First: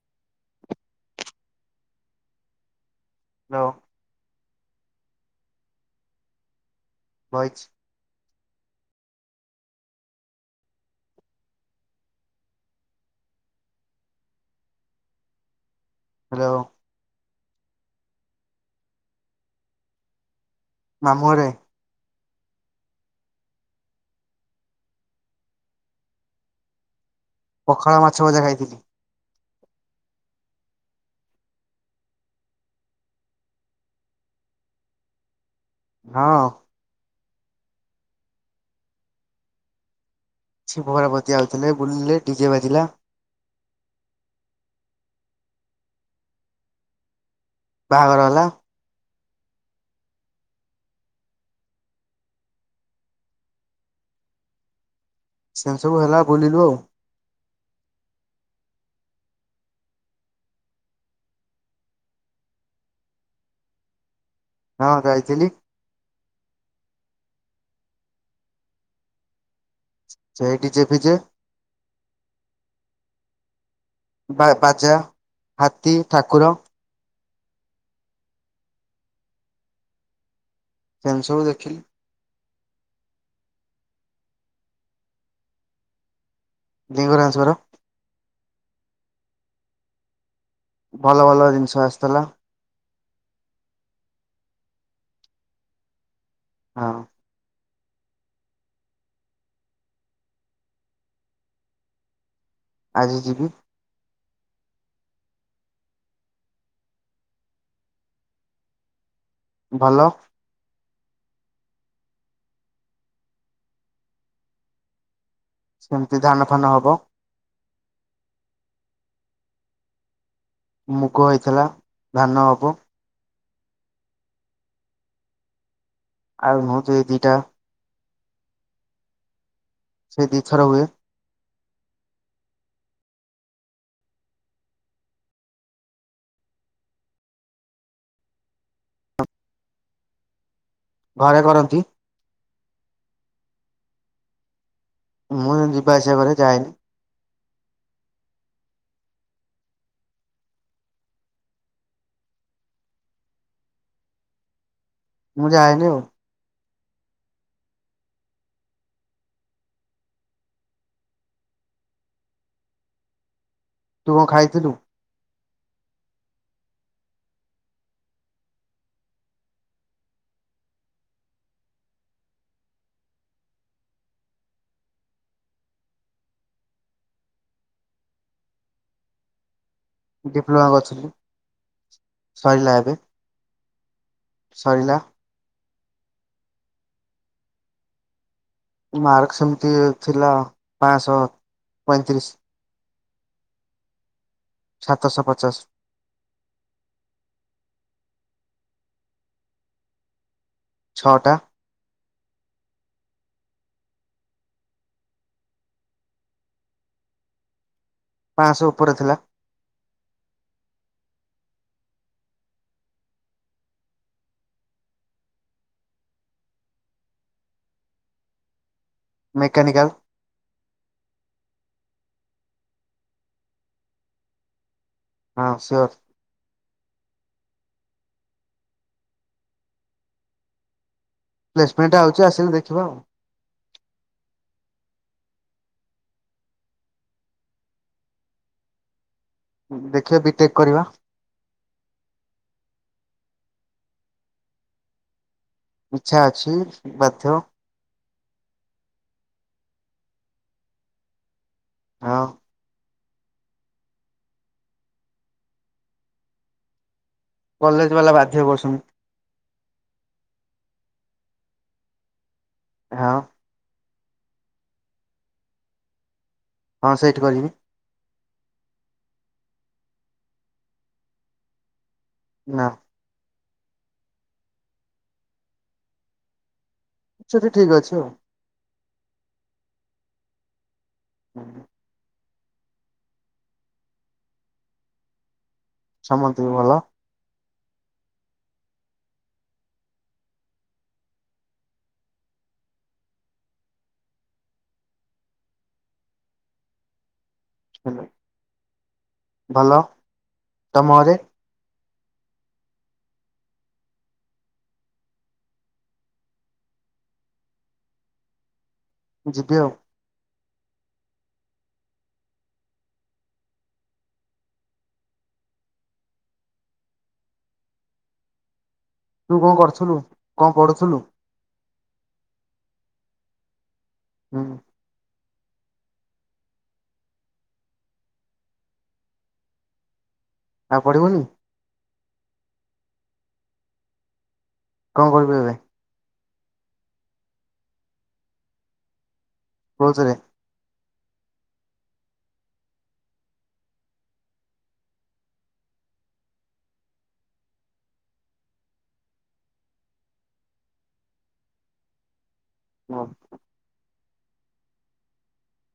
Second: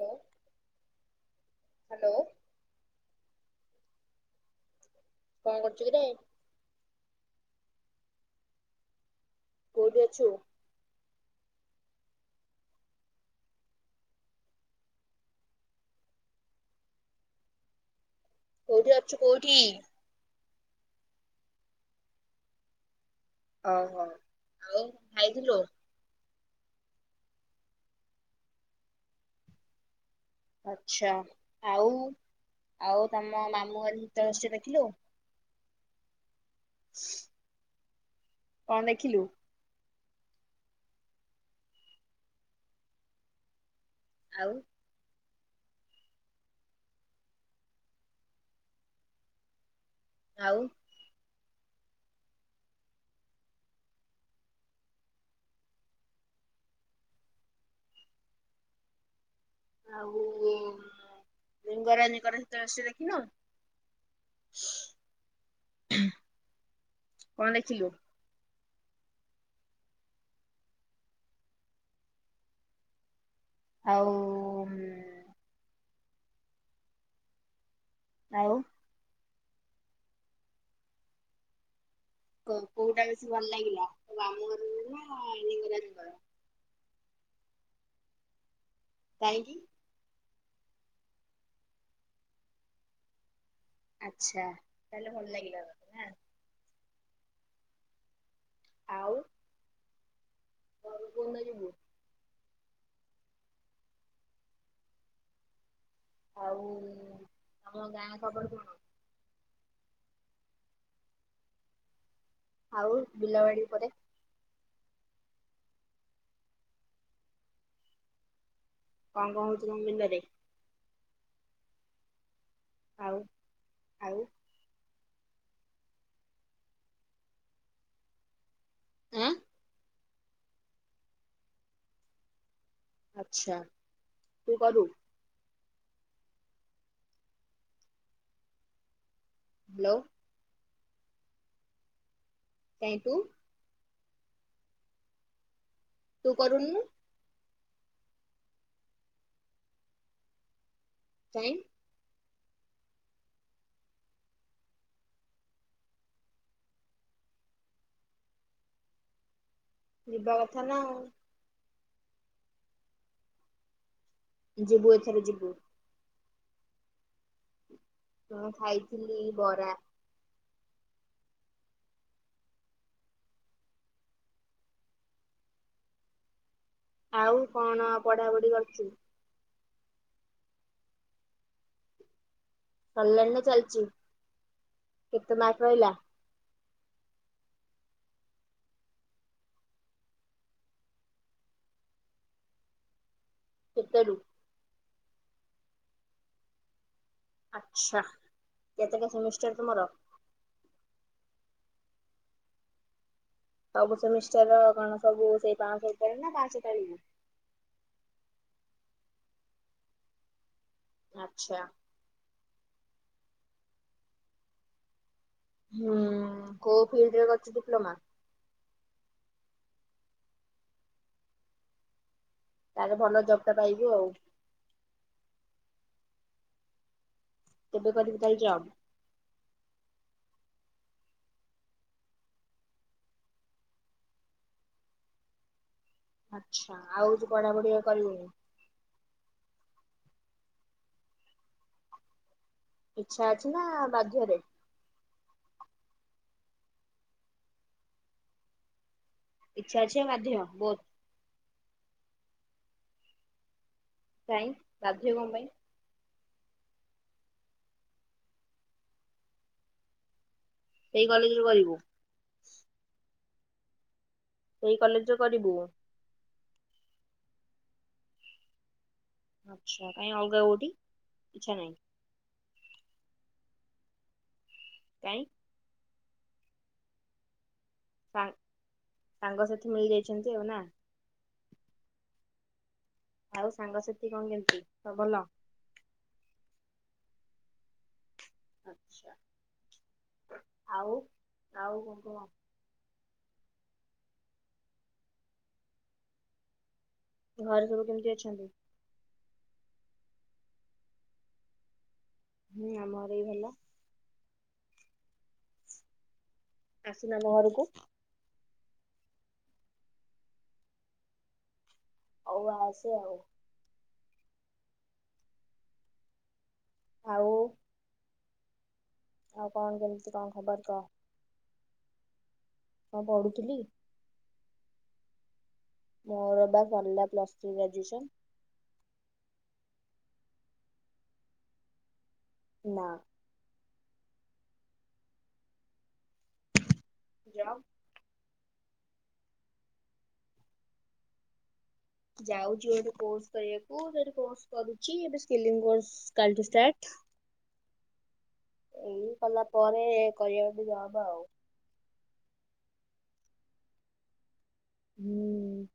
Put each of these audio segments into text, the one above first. Hello hello hello କଣ କରୁଛୁ କିରେ ବଞ୍ଚ୍ ବ ଅଛୁ ହ୍ୟାଲୋ କଉଠି ଯଛ କଉଠି ମାମୁରେ ଓହୋ ଆଉ ଖାଇଥିଲୁ ପଖାଳ, ମାଛ ଭଜା ଖାଇଥିଲି। ଆଛା, ଆଉ, ଆଉ ତମ ମାମୁଁ ଶୀତଳ ଷଷ୍ଠୀ ଦେଖିଲୁ। ହଁ। କଣ ଦେଖିଲୁ? ଶିବ ପାର୍ବତୀ ଆଉଥିଲେ ବୁଲିଲେ ଡିଜେ ବାଜିଲା। ଆଉ ବାହାଘର ହେଲା। ଆଉ ସେମତି ସବୁ ହେଲା ବୁଲିଲୁ ଆଉ। ଆଉ ଲିଙ୍ଗରାଜଙ୍କର ଶୀତଳ ଷଷ୍ଠୀ ଦେଖିନ। ହଁ ଯାଇଥିଲି। କଣ ଦେଖିଲୁ? ସେଇଟି ଚେପିଚେ। ଆଉ ବା ବାଜା ହା ନ୍ତି ଠାକୁର। ଆଉ। ଏମତି ସବୁ ଦେଖିଲି। କୋଉଟା ବେଶୀ ଭଲ ଲାଗିଲା ମାମୁଁଘର ର ନା ଲିଙ୍ଗରାଜଙ୍କର। ଲିଙ୍ଗରାଜଙ୍କର। କାଇଁକି? ଭଲ ଭଲ ଜିନିଷ ଆସିଥିଲା। ଆଚ୍ଛା ତାହେଲେ ଭଲ ଲାଗିଲା ନ। ହଁ। ଆଉ। [unintelligible] ଆଜି ଯିବି। ଆଉ ଆମ ଗାଁ ଖବର କଣ? ଭଲ। ଆଉ ବିଲବାଡି ପରେ ସେମିତି ଧାନ ଫାନ ହବ। କଣ କଣ ହଉଛି କ ବିିଲରେ? ମୁଗ ହେଇଥିଲା ଧାନ ହ ଆଉ। ଆଉ। ଆଉ ହଁ ଯେ ଏ ଦିଟା। ଆଁ ସେ ଦି ଥର ହୁଏ। ଆଛା, ତୁ କରୁ। ହ୍ୟାଲୋ। ଘରେ କରନ୍ତି। କାଇଁ ତୁ? ମୁଁ ଯିବା ଆସିବା ତୁ କରେ ଯାଏ। କରୁନୁ କାଇଁ? ମୁଁ ଯାଏନି ଆଉ। ଯିବା କଥା ନା ଆଉ। ତୁ କଣ ଖାଇଥିଲୁ ଯିବୁ ଏଥରେ ଯିବୁ। ମୁଁ ଖାଇଥିଲି ବରା ଆଉ କଣ ପଢାପଢି କରିଛୁ। ଡିପ୍ଲୋମା ଗଛଲି କଲଣେ ଚାଲିଛି। ଜ ସରିଲା। ରଲା। ମାର୍କ ସେମିତି ଥିଲା ପାଞ୍ଚଶହ ପଇଁତିରିଶ କେତରୁ ସାତରଶହ ପଚାଶ ଆଚଛା କେତେ କେ ସେମିଷ୍ଟର ତୁମର ଛଅଟା ସବୁ ସେ ମିଷ୍ଟର କଣ ସବୁ ସେଇ ପାଞ୍ଚଶ ନା ପାଞ୍ଚଶହ ପାଳି ରେ ଥିଲା। ଆ୍ଛା। ହୁଁ କୋଉ ଫିଲ୍ଡ ରେ କରଛି ଡିପ୍ଲୋମା ମେକାନିକାଲ ତାାର ଭଲ ଜବ୍ ଟା ପାଇବୁ ଆଉ। ହଁ ସାର୍। [inaudible] ପ୍ଲେସମେଣ୍ଟଆଉଛି ଆସିଲେ ଦେଖିବା ଆଉ। ଆଚ୍ଛା ଆଉ ତୁ ପଢାପଢି କରିବୁନି ଦେଖିବା ବିଟେକ୍ କରିବା। ଇଚ୍ଛା ଅଛି ନା ବାଧ୍ୟରେ ଇଚ୍ଛା ଅଛି ବାଧ୍ୟ ଇଚ୍ଛା ଅଛି ଆଉ ବାଧ୍ୟ ବୋଥ ହଁ। କାଇଁ ବାଧ୍ୟ କଁ ପାଇଁ କଲେଜ ବାଲା ବାଧ୍ୟ କରୁଛନ୍ତି। ସେଇ କଲେଜରେ କରିବୁ। ହଁ। ସେଇ କଲେଜରୁ କରିବୁ। ହଁ ସେଇଠି କରିବି। ଆଚ୍ଛା କାଇଁ ଅଲଗା କୋଉଠି ଇଚ୍ଛା ନାହିଁ। ନା। କାଇଁ [inaudible] ଠିକ୍ ଅଛି ଆଉ। ସାଙ୍ଗ ସାଥି ମିଳିଯାଇଛନ୍ତି ଆଉ ନା। [inaudible] ଆଉ ସାଙ୍ଗସାଥି କଣ କେମିତି ସବ୍ ଭଲ ସମନ୍ତେ ଭଲ। ଆଛା ଆଉ ଆଉ କଣ କହ। ଘରେ ସବୁ କେମିତି ଅଛନ୍ତି। ଭଲ ତମ ଘରେ ହୁଁ ଆମ ଘରେ ବି ଭଲ ଆସୁନା ଆମ ଘରକୁ ଯିବି ଆଉ। ହଉ ଆସେ ଆଉ ଆଉ। ତୁ ଆଉ କଣ କରୁଥୁଲୁ କେମିତି କଣ ଖବର କହ? ପଢୁଥୁଲୁ? ହଁ ପଢୁଥିଲି। ହୁଁ। ମୋର ପା ସର୍ଲା ପ୍ଲସ୍ ଥ୍ରି ଗ୍ରାଜୁଏସନ୍ ଆଉ ପଢିବୁନି। ନା। କଣ କରିବୁ ଏବେ ଜବ୍। କୋଉଥିରେ ଯାଉଛି ଗୋଟେ କୋର୍ସ୍ କରିବାକୁ ସେଠି କୋର୍ସ କରୁଛିା ସ୍କିଲିଙ୍ ୱାଲ୍ଡ କାଲ୍ ଠୁ ଷ୍ଟାର୍ଟ କଲା ପରେ କରିବା ଯବ ଆଉ। ହଁ। ହୁଁ।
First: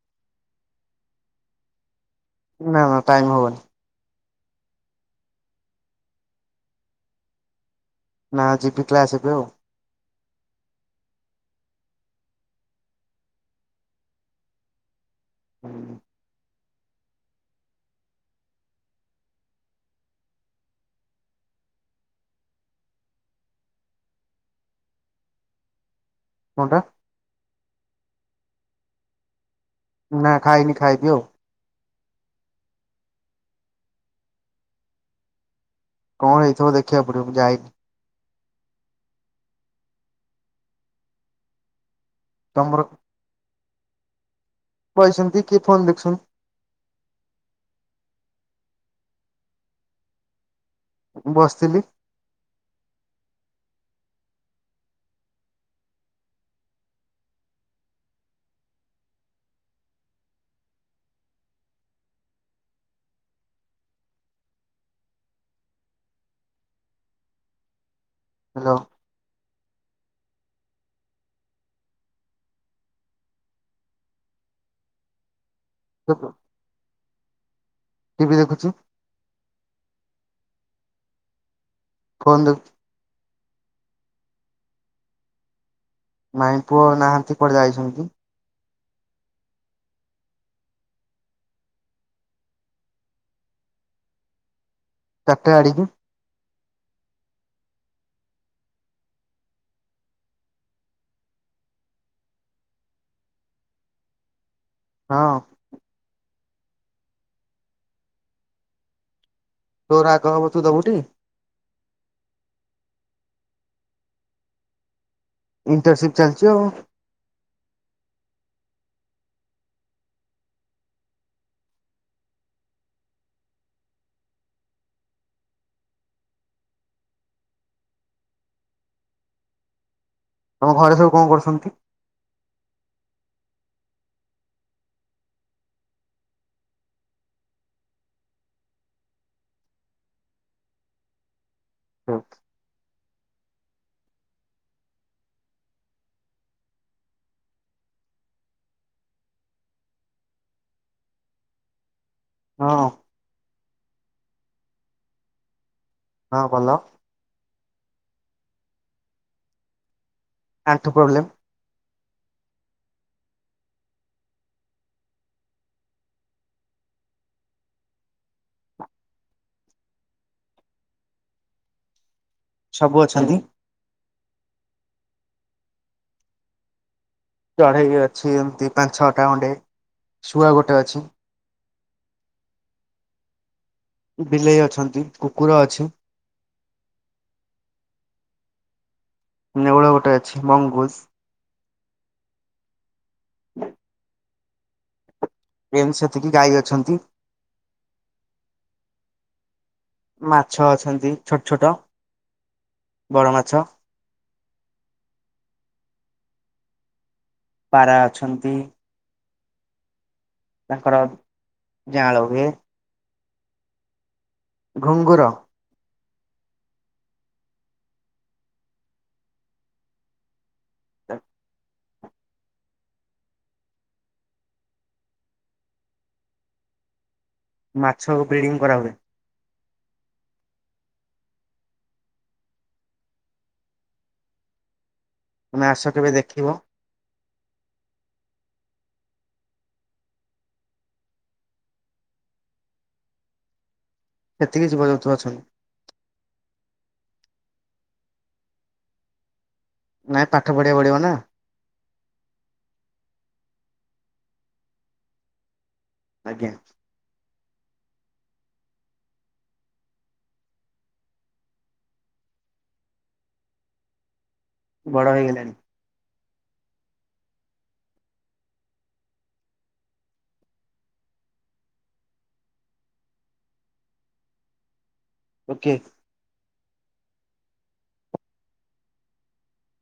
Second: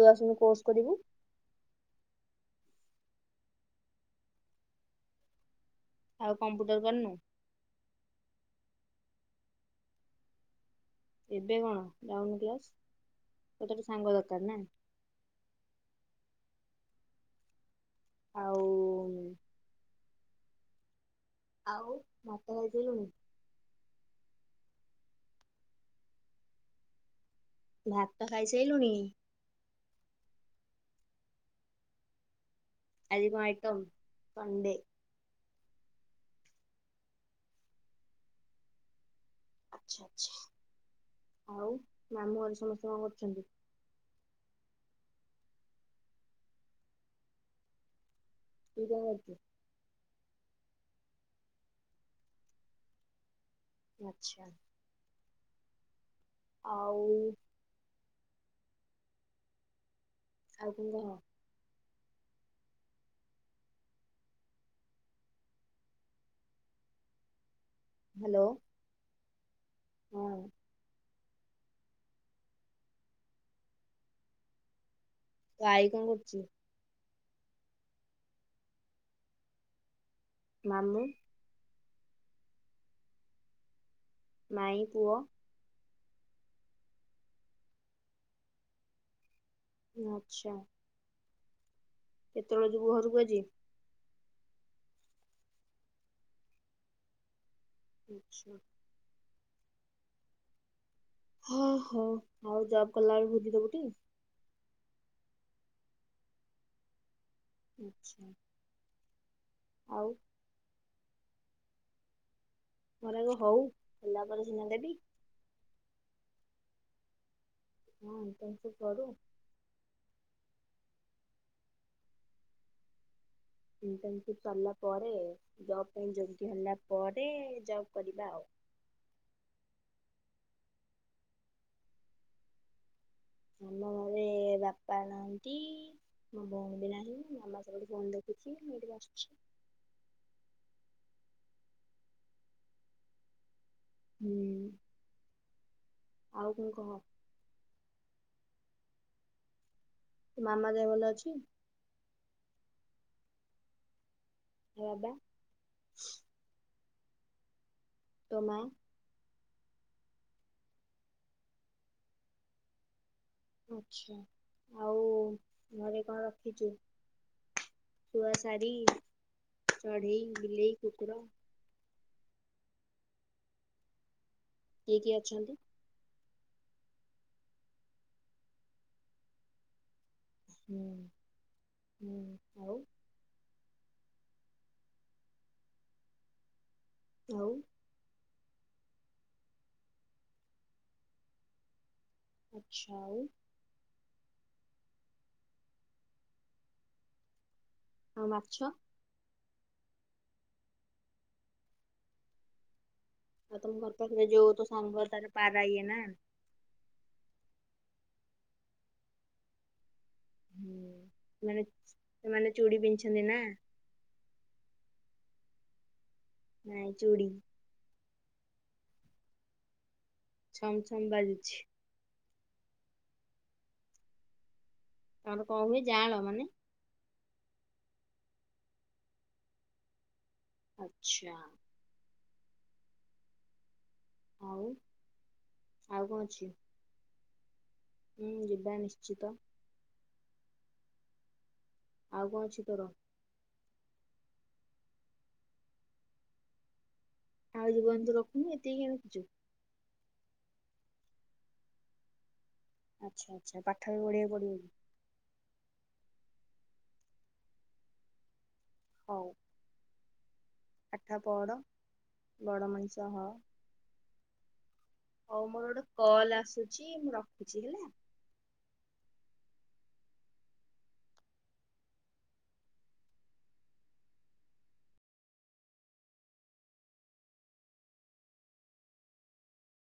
ତୁ ଆସୁନୁ କୋର୍ସ କରିବୁ। ନା ନା ଟାଇମ ହବନି ଆଉ କମ୍ପ୍ୟୁଟର କରନୁ। ନା ଯିବି କ୍ଲାସ ହେବେ ଆଉ। ଏବେ କଣ ଡାଉନ ଗ୍ଲାସ ମତେଟ ସାଙ୍ଗ ଦରକାର ନା। ହୁଁ। ହଉ। ଆଉ ମାତା ଭଜିଲୁଣି କଟା। ଭାତ ଟ ଖାଇଛାଇଇଲୁନି। ନା ଖାଇନି ଖାଇ ପିଉ ଆଜିମଟମ୍ ପଣ୍ଡେ କଣ ହେଇଥିବ ଦେଖିବାକୁ ପଡିବ ଯାାଇନି। ଆଛା ଆଛା ଆଉ। ମାମଁ ଘରେ ସମସ୍ତେ କଣ କରଛନ୍ତି। କହିଛନ୍ତି କିଏ ଫୋନ୍ ଦେଖୁସନ୍ ଗହତି ବସିଥିଲି। ଆଚ୍ଛା। ଆଉ ଆଉ କଙ୍କ ହ୍ୟାଲୋ। ହଁ। ତ ଭାଇ କଣ କରୁଛିୁ। ଭି ଦେଖୁଛୁ। ନନ୍ଦି ଫନ୍ତ ମାଇ ପୁଅ? ନାଇଁ ପୁଅ ନାହାନ୍ତି କୁଆଡେ ଯାଇଛନ୍ତି। ଆଚ୍ଛା। କେତେବେଳ ଯିବୁ ଘରକୁ ଆଜି? ଚାରିଟା ଆଡିକି। ଆଚ୍ଛା। ହଁ ହଁ ଆଉ ଜବ୍ କଲାବେଳେ ଭୋଜିଦବୁ ଟି? ହଁ। ଆଚ୍ଛା। ଆଉ ତୋର ଆଗ ହବ ତୁ ଦବୁ ଟି। ଘରେଗ ହଉ ହେଲା ପରେ ସିହନା ଦେବି। ଇଣ୍ଟର୍ଶସିପ ଚାଲଛି ଆଉ। ହଁ ତ ସେ କରୁ। ଇଣ୍ଟପ ସରିଲା ପରେ ଜବ ପାଇଁ ଯୋଗ ହେଲା ପରେ ଜବ କରିବା ଆଉ। ତମ ଘରେ ସବୁ କଣ କରୁଛନ୍ତି? ଆମ ଘରେ ବାପା ନାହାନ୍ତି। ମୋ ଭଉଣୀ ବି ନାହିଁ। ମାମା ସେପଟେ ଫୋନ ଦେଖୁଛି। ମୁଁ ଏଠିକି ଆସିଛି। ହଁ। ହୁଁ ଆଉ କଣ କହ। ମାମା ଦେହ ଭଲ ଅଛି? ହଁ। [unintelligible] ହଁ ଭଲ। ତମ ଆଠୁ ପ୍ରବ୍ଲେମ୍। ଆଛା ଆଉ ଘରେ କଣ ରଖିଛୁ ଛୁଆ ସାରୀ ଚଢେଇ ବିଲେଇ କୁକୁର? ସବୁ ଅଛନ୍ତି। କିଏ କିଏ ଅଛନ୍ତି? ଚଢେଇ ଅଛି ଏମତି ପାଞ୍ଚ ଛଅଟା ଖଣ୍ଡେ ଶୁଆ ହୁଁ ଗୋଟେ ଅଛି। ହୁଁ ଆଉ। ବିଲେଇ ଅଛନ୍ତି କୁକୁର ଅଛି। ଆଉ। ନେଉଳ ଗୋଟେ ଅଛି ମଙ୍ଗୂଜ। ଆଛା ଆଉ। ପ୍ରେମ ସେତିକି ଗାଈ ଅଛନ୍ତି। ଆଉ ମାଛ? ମାଛ ଅଛନ୍ତି ଛୋଟ ଛୋଟ। ବଡ ମାଛ, ଆଉ ତମ ଘର ପାଖରେ ଯୋଉ ତ ସାଙ୍ଗ ତାର ପାରା ଇଏ ନା। ପାରା ଅଛନ୍ତି। ହୁଁ [unintelligible] ଅଛନ୍ତି ନା। ଘୁଁଘୁର ନାଁ ଚୁଡ଼ି ଛମଛମ ବାଜୁଛି। ତାଙ୍କର କଣ ହୁଏ ଯାଆଁଳ ମାନେ। ମାଛ ବ୍ରିଡିଂ କରାହୁଏ। ଆଛା। ଆଉ। ତମେ ଆସ ଆଉ କେବେ କଣ ଅଛି? ଦେଖିବ। ହୁଁ ଯିବା ନିଶ୍ଚିତ। ଆଉ କଣ ଅଛି ତୋର। ସେତିକି ଜୀବ ଯୁନ୍ତୁ ଅଛନ୍ତି। ଆଉ ଜୀବ ଯନ୍ତୁ ରଖୁନୁ ଏତିକି କାଇଁ ରକ୍ଷୀଛୁ। ନାଇଁ ପାଠ ପଢିବାକୁ ପଢିବ ନା। ଆଛା ଆଛା ପାଠ ବି ପଢ଼ିଆକୁ ପଡିବ କି। ଆଜ୍ଞା। ହଉ। ପାଠ ପଡ଼ ବଡ଼ ମଣିଷ ହ। ବଡ଼ ହଉ ହୋଇଗଲଣି। ମୋର ଗୋଟେ କଲ୍ ଆସୁଛି ମୁଁ ରଖିଛି ହେଲା। ଓକେ।